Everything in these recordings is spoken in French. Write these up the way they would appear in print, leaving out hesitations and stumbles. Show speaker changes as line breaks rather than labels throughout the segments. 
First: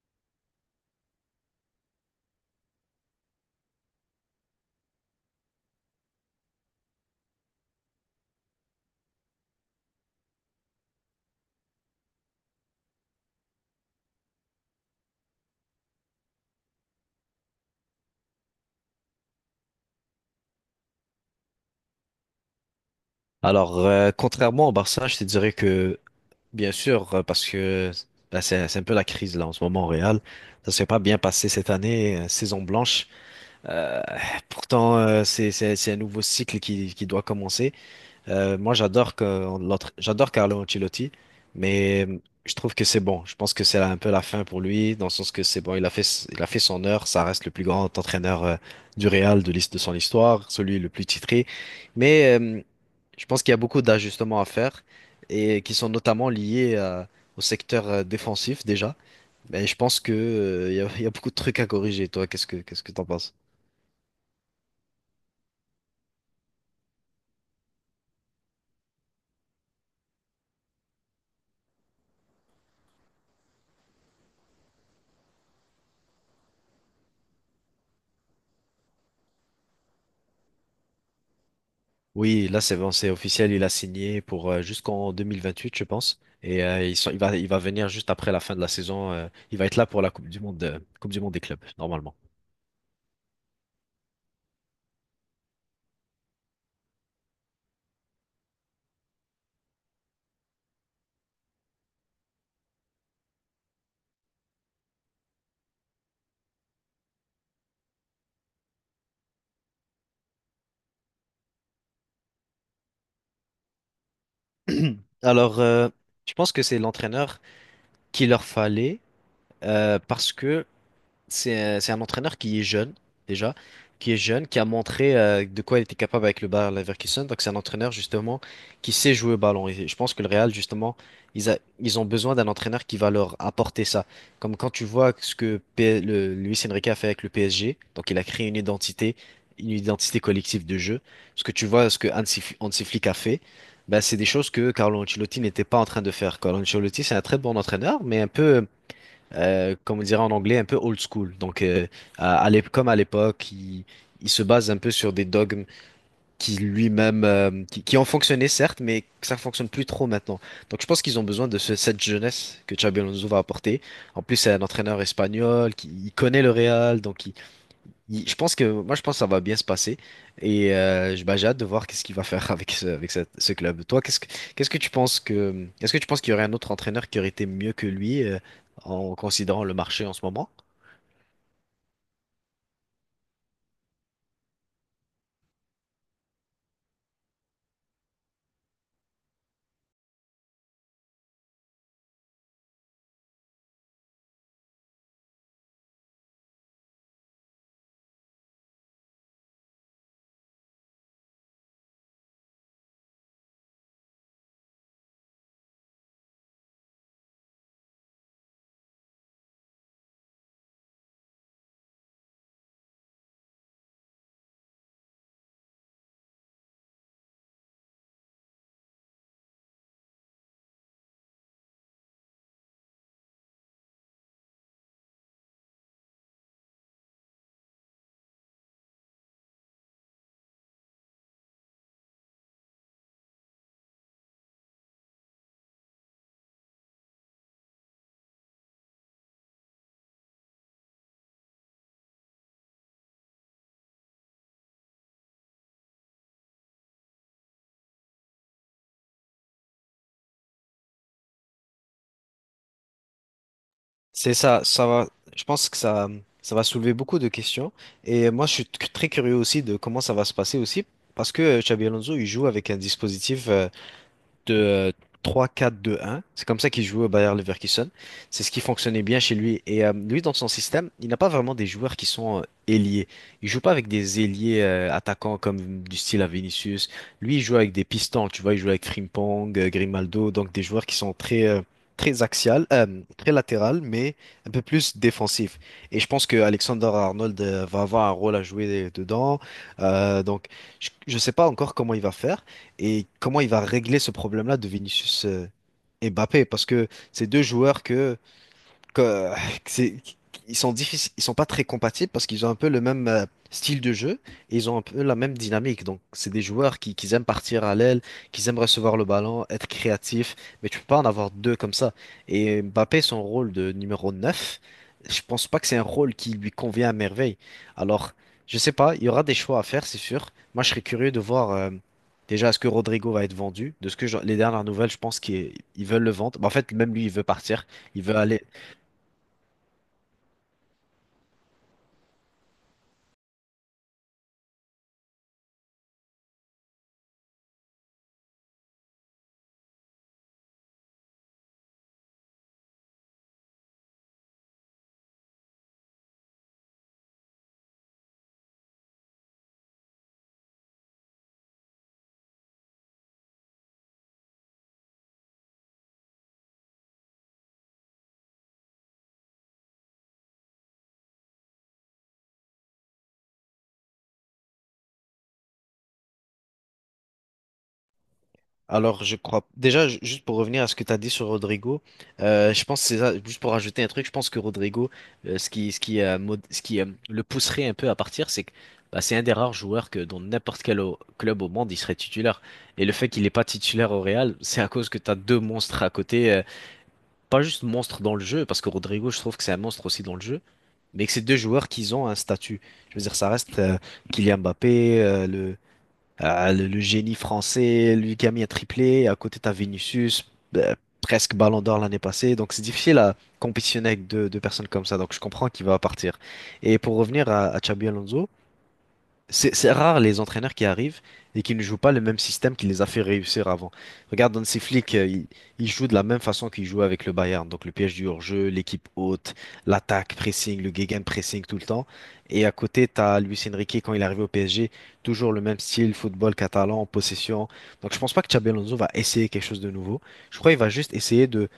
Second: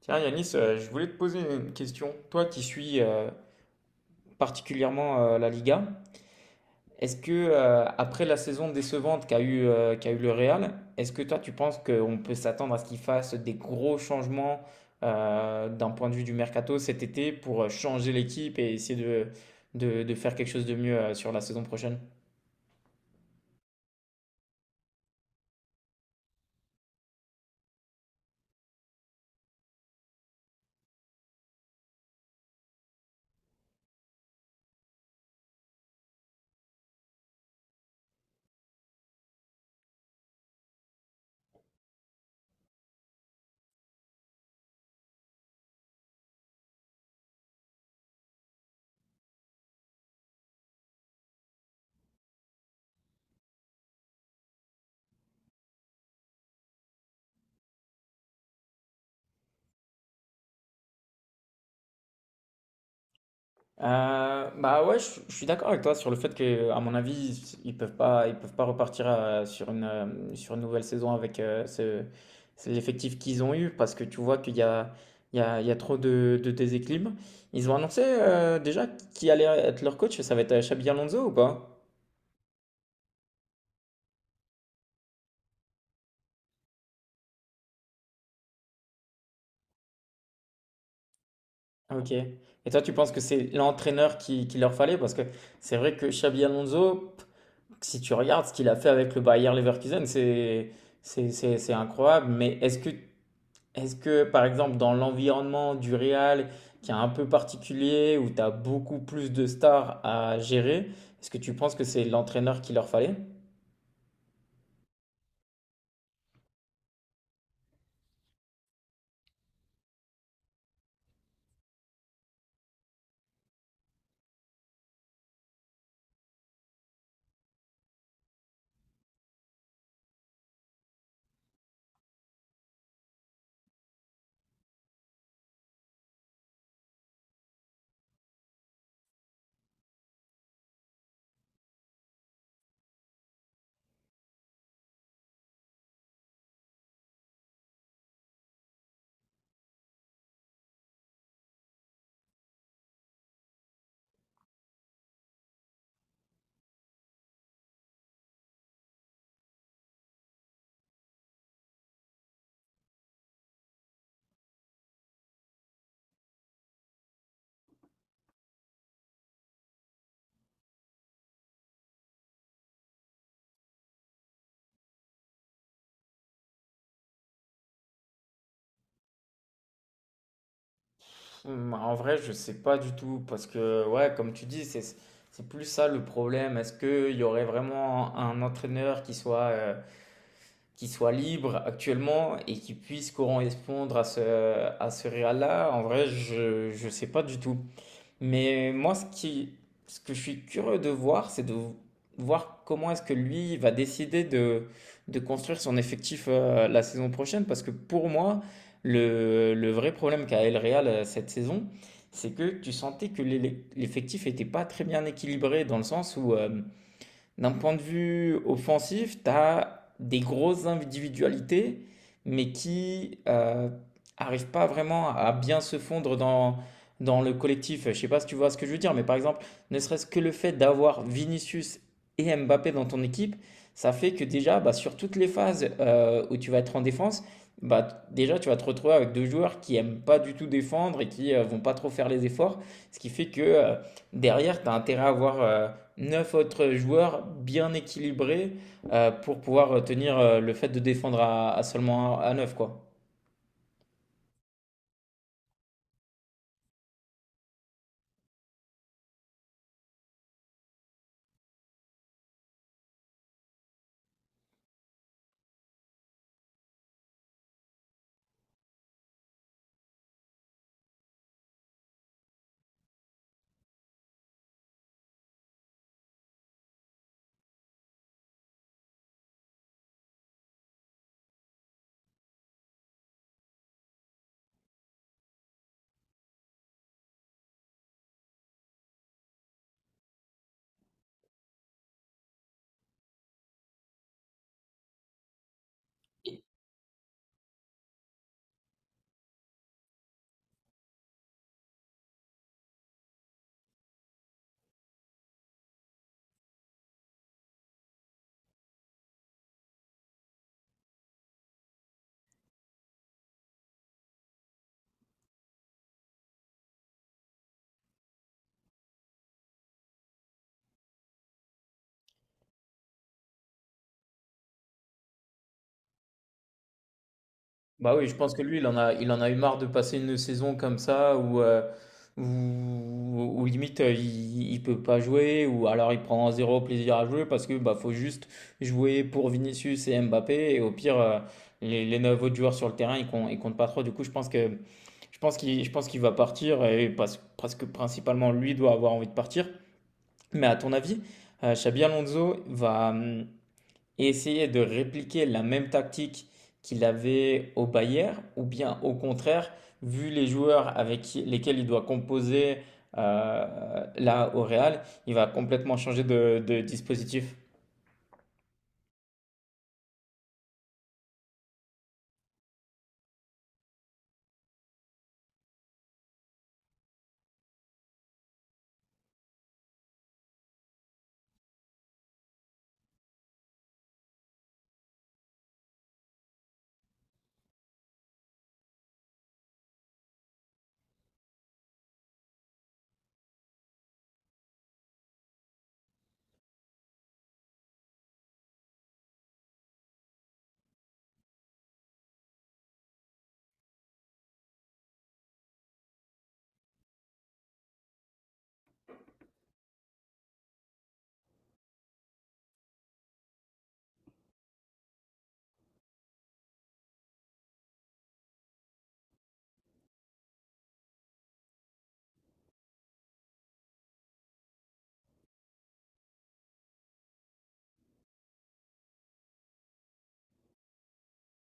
Tiens, Yanis, je voulais te poser une question. Toi qui suis particulièrement la Liga, est-ce que après la saison décevante qu'a eu le Real, est-ce que toi tu penses qu'on peut s'attendre à ce qu'il fasse des gros changements d'un point de vue du mercato cet été pour changer l'équipe et essayer de faire quelque chose de mieux sur la saison prochaine?
Alors, contrairement au Barça, je te dirais que, bien sûr, parce que ben, c'est un peu la crise là en ce moment au Real, ça s'est pas bien passé cette année, saison blanche. Euh, Pourtant, c'est un nouveau cycle qui doit commencer. Moi, j'adore Carlo Ancelotti, mais je trouve que c'est bon. Je pense que c'est un peu la fin pour lui, dans le sens que c'est bon, il a fait son heure, ça reste le plus grand entraîneur du Real de son histoire, celui le plus titré, mais je pense qu'il y a beaucoup d'ajustements à faire et qui sont notamment liés au secteur défensif déjà. Mais je pense que il y a beaucoup de trucs à corriger. Toi, qu'est-ce que t'en penses?
Bah ouais, je suis d'accord avec toi sur le fait que, à mon avis, ils peuvent pas repartir sur sur une nouvelle saison avec c'est l'effectif qu'ils ont eu parce que tu vois qu'il y a, il y a, il y a trop de déséquilibre. Ils ont annoncé déjà qui allait être leur coach, ça va être Xabi Alonso ou pas?
Oui, là c'est bon, c'est officiel. Il a signé pour jusqu'en 2028, je pense. Et il va venir juste après la fin de la saison. Il va être là pour la Coupe du Monde des clubs
Ok.
normalement.
Et toi, tu penses que c'est l'entraîneur qui leur fallait? Parce que c'est vrai que Xabi Alonso, si tu regardes ce qu'il a fait avec le Bayer Leverkusen, c'est incroyable. Est-ce que, par exemple, dans l'environnement du Real, qui est un peu particulier, où tu as beaucoup plus de stars à gérer, est-ce que tu penses que c'est l'entraîneur qu'il leur fallait?
Alors, je pense que c'est l'entraîneur qu'il leur fallait parce que c'est un entraîneur qui est jeune, déjà, qui est jeune, qui a montré de quoi il était capable avec le Bayer Leverkusen. Donc, c'est un entraîneur, justement, qui sait jouer au ballon. Et je pense que le Real, justement, ils ont besoin d'un entraîneur qui va leur apporter ça. Comme quand tu vois ce que Luis Enrique a fait avec le PSG. Donc, il a créé une identité collective de jeu. Ce que tu vois, ce que Hansi Flick a fait. Ben, c'est des choses que Carlo Ancelotti n'était pas en train de faire. Carlo Ancelotti, c'est un très bon entraîneur, mais un peu comme on dirait en anglais, un peu old school. Donc, comme à l'époque, il se base un peu sur des dogmes qui ont fonctionné certes, mais que ça fonctionne plus trop maintenant. Donc, je pense qu'ils ont besoin de cette jeunesse que Xabi Alonso va apporter. En plus, c'est un entraîneur espagnol qui il connaît le Real, donc je pense que ça va bien se passer et bah, j'ai hâte de voir qu'est-ce qu'il va faire avec ce club. Toi, qu'est-ce que tu penses que est-ce que tu penses qu'il y aurait un autre entraîneur qui aurait été mieux que lui en considérant le marché en ce moment?
En vrai, je sais pas du tout, parce que, ouais, comme tu dis, c'est plus ça le problème. Est-ce qu'il y aurait vraiment un entraîneur qui soit libre actuellement et qui puisse correspondre à à ce Real-là? En vrai, je sais pas du tout. Mais moi, ce que je suis curieux de voir, c'est de voir comment est-ce que lui va décider de construire son effectif la saison prochaine. Parce que pour moi, le vrai problème qu'a El Real cette saison, c'est que tu sentais que l'effectif n'était pas très bien équilibré dans le sens où d'un point de vue offensif, tu as des grosses individualités, mais qui arrivent pas vraiment à bien se fondre dans le collectif. Je ne sais pas si tu vois ce que je veux dire, mais par exemple, ne serait-ce que le fait d'avoir Vinicius et Mbappé dans ton équipe, ça fait que déjà, bah, sur toutes les phases où tu vas être en défense, bah, déjà, tu vas te retrouver avec deux joueurs qui aiment pas du tout défendre et qui ne vont pas trop faire les efforts. Ce qui fait que derrière, tu as intérêt à avoir 9 autres joueurs bien équilibrés pour pouvoir tenir le fait de défendre à seulement à 9 quoi.
C'est ça, ça va. Je pense que ça va soulever beaucoup de questions et moi je suis très curieux aussi de comment ça va se passer aussi parce que Xabi Alonso il joue avec un dispositif de 3-4-2-1. C'est comme ça qu'il jouait au Bayer Leverkusen. C'est ce qui fonctionnait bien chez lui. Et lui, dans son système, il n'a pas vraiment des joueurs qui sont ailiers. Il joue pas avec des ailiers attaquants comme du style à Vinicius. Lui, il joue avec des pistons. Tu vois, il joue avec Frimpong, Grimaldo, donc des joueurs qui sont très très axial, très latéral, mais un peu plus défensif. Et je pense que Alexander Arnold va avoir un rôle à jouer dedans. Donc, je ne sais pas encore comment il va faire et comment il va régler ce problème-là de Vinicius et Mbappé. Parce que c'est deux joueurs que- que c'est- ils sont difficiles, ils sont pas très compatibles parce qu'ils ont un peu le même style de jeu et ils ont un peu la même dynamique. Donc, c'est des joueurs qui aiment partir à l'aile, qui aiment recevoir le ballon, être créatifs, mais tu peux pas en avoir deux comme ça. Et Mbappé, son rôle de numéro 9, je pense pas que c'est un rôle qui lui convient à merveille. Alors, je sais pas, il y aura des choix à faire, c'est sûr. Moi, je serais curieux de voir déjà est-ce que Rodrigo va être vendu. De ce que les dernières nouvelles, je pense qu'ils veulent le vendre. Mais en fait, même lui, il veut partir.
Bah
Il
oui, je
veut
pense que
aller.
lui, il en a eu marre de passer une saison comme ça où, où, où limite il peut pas jouer ou alors il prend zéro plaisir à jouer parce que bah faut juste jouer pour Vinicius et Mbappé et au pire les neuf autres joueurs sur le terrain ils comptent pas trop. Du coup, je pense qu'il va partir et parce que principalement lui doit avoir envie de partir. Mais à ton avis, Xabi Alonso va essayer de répliquer la même tactique qu'il avait au Bayern, ou bien au contraire, vu les joueurs avec lesquels il doit composer là au Real, il va complètement changer de dispositif.
Alors, je crois. Déjà, juste pour revenir à ce que tu as dit sur Rodrigo, je pense que c'est ça. Juste pour rajouter un truc, je pense que Rodrigo, ce qui le pousserait un peu à partir, c'est que bah, c'est un des rares joueurs que dans n'importe quel club au monde, il serait titulaire. Et le fait qu'il n'est pas titulaire au Real, c'est à cause que tu as deux monstres à côté. Pas juste monstre dans le jeu, parce que Rodrigo, je trouve que c'est un monstre aussi dans le jeu, mais que c'est deux joueurs qui ont un statut. Je veux dire, ça reste Kylian Mbappé, le génie français, lui qui a mis un triplé. À côté, t'as Vinicius, euh, presque Ballon d'Or l'année passée. Donc, c'est difficile à compétitionner avec deux personnes comme ça. Donc, je comprends qu'il va partir. Et pour revenir à Xabi Alonso, c'est rare les entraîneurs qui arrivent et qui ne jouent pas le même système qui les a fait réussir avant. Regarde, Hansi Flick, il joue de la même façon qu'il jouait avec le Bayern. Donc le piège du hors-jeu, l'équipe haute, l'attaque, pressing, le gegenpressing tout le temps. Et à côté, tu as Luis Enrique quand il est arrivé au PSG, toujours le même style, football catalan, possession. Donc je pense pas que Xabi Alonso va essayer quelque chose de nouveau. Je crois qu'il va juste essayer de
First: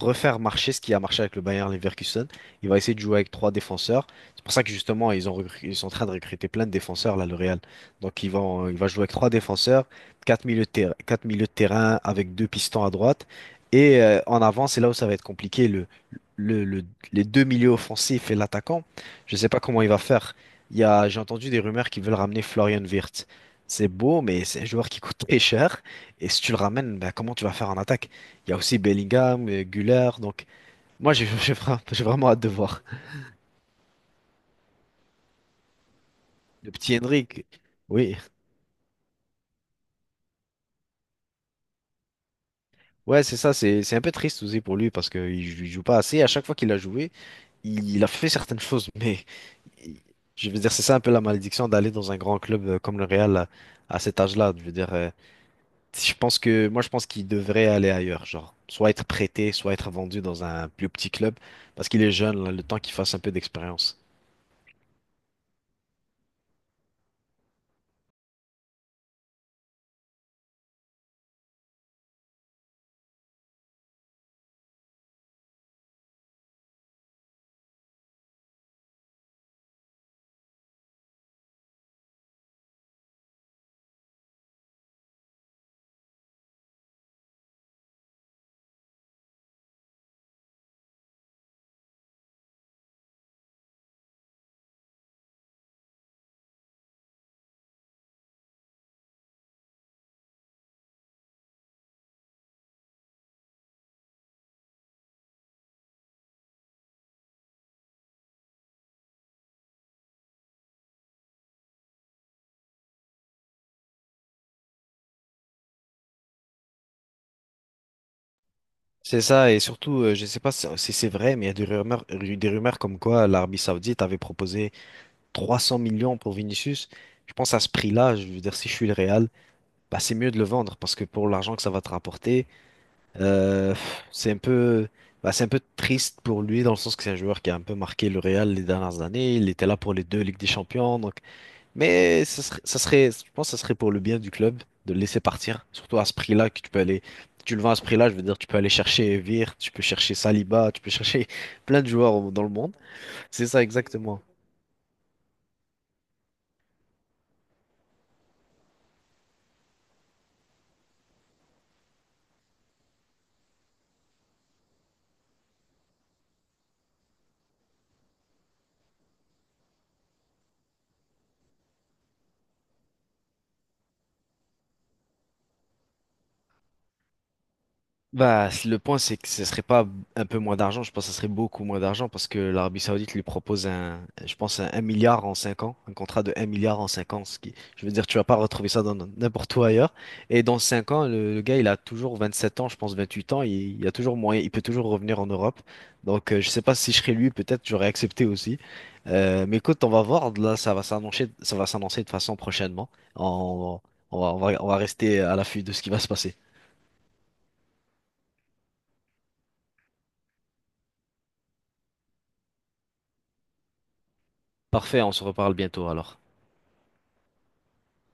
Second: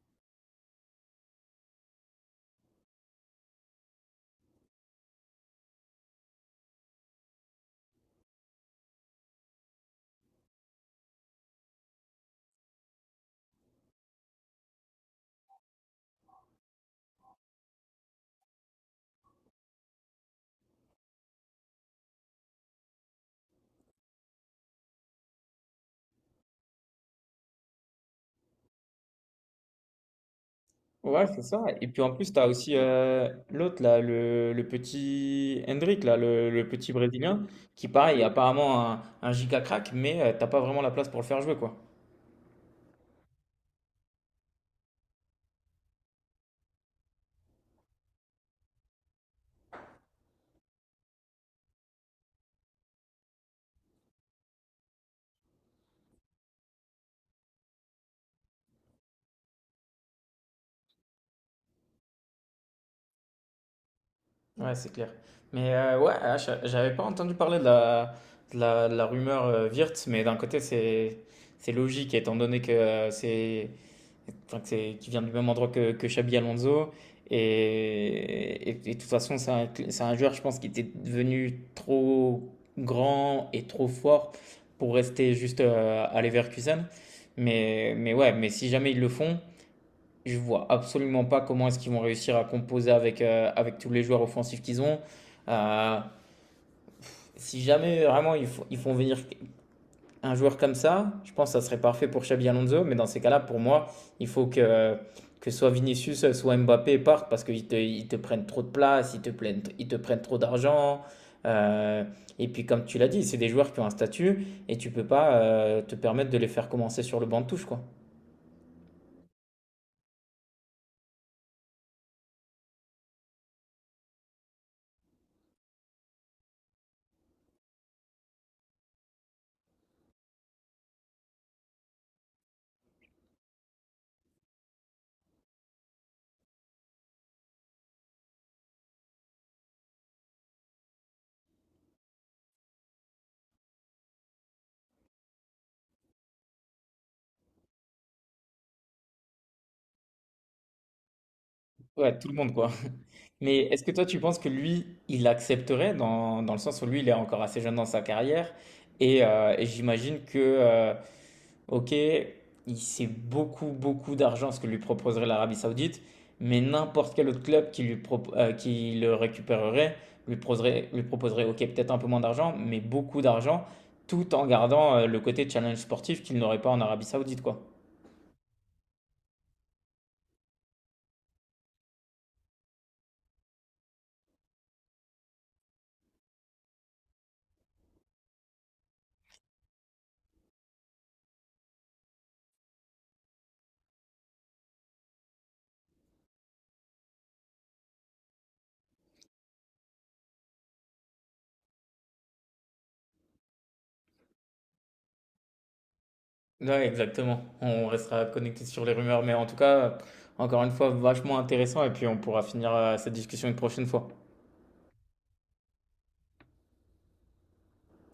refaire marcher ce qui a marché avec le Bayern Leverkusen. Il va essayer de jouer avec trois défenseurs. C'est pour ça que justement, ils sont en train de recruter plein de défenseurs, là, le Real. Donc, il va jouer avec trois défenseurs, quatre milieux de terrain, quatre milieux de terrain avec deux pistons à droite. Et en avant, c'est là où ça va être compliqué. Le, le- les deux milieux offensifs et l'attaquant, je ne sais pas comment il va faire. J'ai entendu des rumeurs qu'ils veulent ramener Florian Wirtz. C'est beau, mais c'est un joueur qui coûte très cher. Et si tu le ramènes, ben, comment tu vas faire en attaque? Il y a aussi Bellingham, Güler. Donc, moi,
Ouais,
j'ai
c'est ça. Et puis
j'ai
en
vraiment
plus,
hâte
tu as
de
aussi
voir.
l'autre, là, le petit Hendrick, là, le
Le
petit
petit
Brésilien,
Hendrick.
qui
Oui.
pareil, est apparemment un giga crack, mais tu t'as pas vraiment la place pour le faire jouer, quoi.
Ouais, c'est ça. C'est un peu triste aussi pour lui parce qu'il joue pas assez. À chaque fois qu'il a joué, il a fait certaines choses. Mais il- je veux dire, c'est ça un peu la malédiction d'aller dans un grand club comme le Real à cet âge-là. Je veux dire, je pense qu'il devrait aller ailleurs. Genre, soit être prêté, soit être vendu dans un plus petit club parce qu'il est jeune, là, le temps qu'il fasse un peu d'expérience.
Ouais, c'est clair. Mais j'avais pas entendu parler de la, de la rumeur Wirtz, mais d'un côté, c'est logique, étant donné que c'est enfin, qu'il vient du même endroit que Xabi Alonso. Et, et de toute façon, c'est c'est un joueur, je pense, qui était devenu trop grand et trop fort pour rester juste à Leverkusen. Mais ouais, mais si jamais ils le font. Je vois absolument pas comment est-ce qu'ils vont réussir à composer avec, avec tous les joueurs offensifs qu'ils ont. Euh, si jamais vraiment ils font venir un joueur comme ça, je pense que ça serait parfait pour Xabi Alonso. Mais dans ces cas-là, pour moi, il faut que soit Vinicius, soit Mbappé partent parce ils te prennent trop de place, ils te prennent trop d'argent. Euh, et puis, comme tu l'as dit, c'est des joueurs qui ont un statut et tu peux pas te permettre de les faire commencer sur le banc de touche, quoi.
C'est ça, et surtout, je sais pas si c'est vrai, mais il y a des rumeurs comme quoi l'Arabie Saoudite avait proposé 300 millions pour Vinicius, je pense à ce prix-là, je veux dire, si je suis le Real, bah, c'est mieux de le vendre parce que pour l'argent que ça va te rapporter, euh, pff, c'est un peu, bah, c'est un peu triste pour lui dans le sens que c'est un joueur qui a un peu marqué le Real les dernières années. Il était là pour les deux Ligues des Champions, donc, mais je pense que ça serait pour le bien du club de le laisser partir, surtout à ce prix-là que tu peux aller. Tu le vends à ce prix-là, je veux dire, tu peux aller chercher Vir, tu peux chercher Saliba, tu peux chercher plein de joueurs
Ouais, tout le
dans le
monde, quoi.
monde. C'est
Mais
ça
est-ce que toi, tu
exactement.
penses que lui, il accepterait dans le sens où lui, il est encore assez jeune dans sa carrière et j'imagine que, ok, il sait beaucoup, beaucoup d'argent ce que lui proposerait l'Arabie Saoudite, mais n'importe quel autre club qui le récupérerait lui proposerait ok, peut-être un peu moins d'argent, mais beaucoup d'argent, tout en gardant le côté challenge sportif qu'il n'aurait pas en Arabie Saoudite, quoi.
Bah, le point, c'est que ce serait pas un peu moins d'argent, je pense que ce serait beaucoup moins d'argent parce que l'Arabie Saoudite lui propose un, je pense, un 1 milliard en 5 ans, un contrat de 1 milliard en 5 ans, ce qui, je veux dire, tu vas pas retrouver ça dans n'importe où ailleurs. Et dans 5 ans, le gars, il a toujours 27 ans, je pense 28 ans, il a toujours moyen, il peut toujours revenir en Europe. Donc, je sais pas si je serais lui, peut-être j'aurais accepté aussi. Mais écoute, on va voir, là, ça va s'annoncer de façon prochainement. On, on va on va rester à l'affût de ce qui va se passer.
Ouais, exactement. On restera connecté sur les rumeurs, mais en tout cas, euh, encore une fois, vachement intéressant et puis on pourra finir, cette discussion une prochaine fois.
Parfait, on se reparle bientôt alors.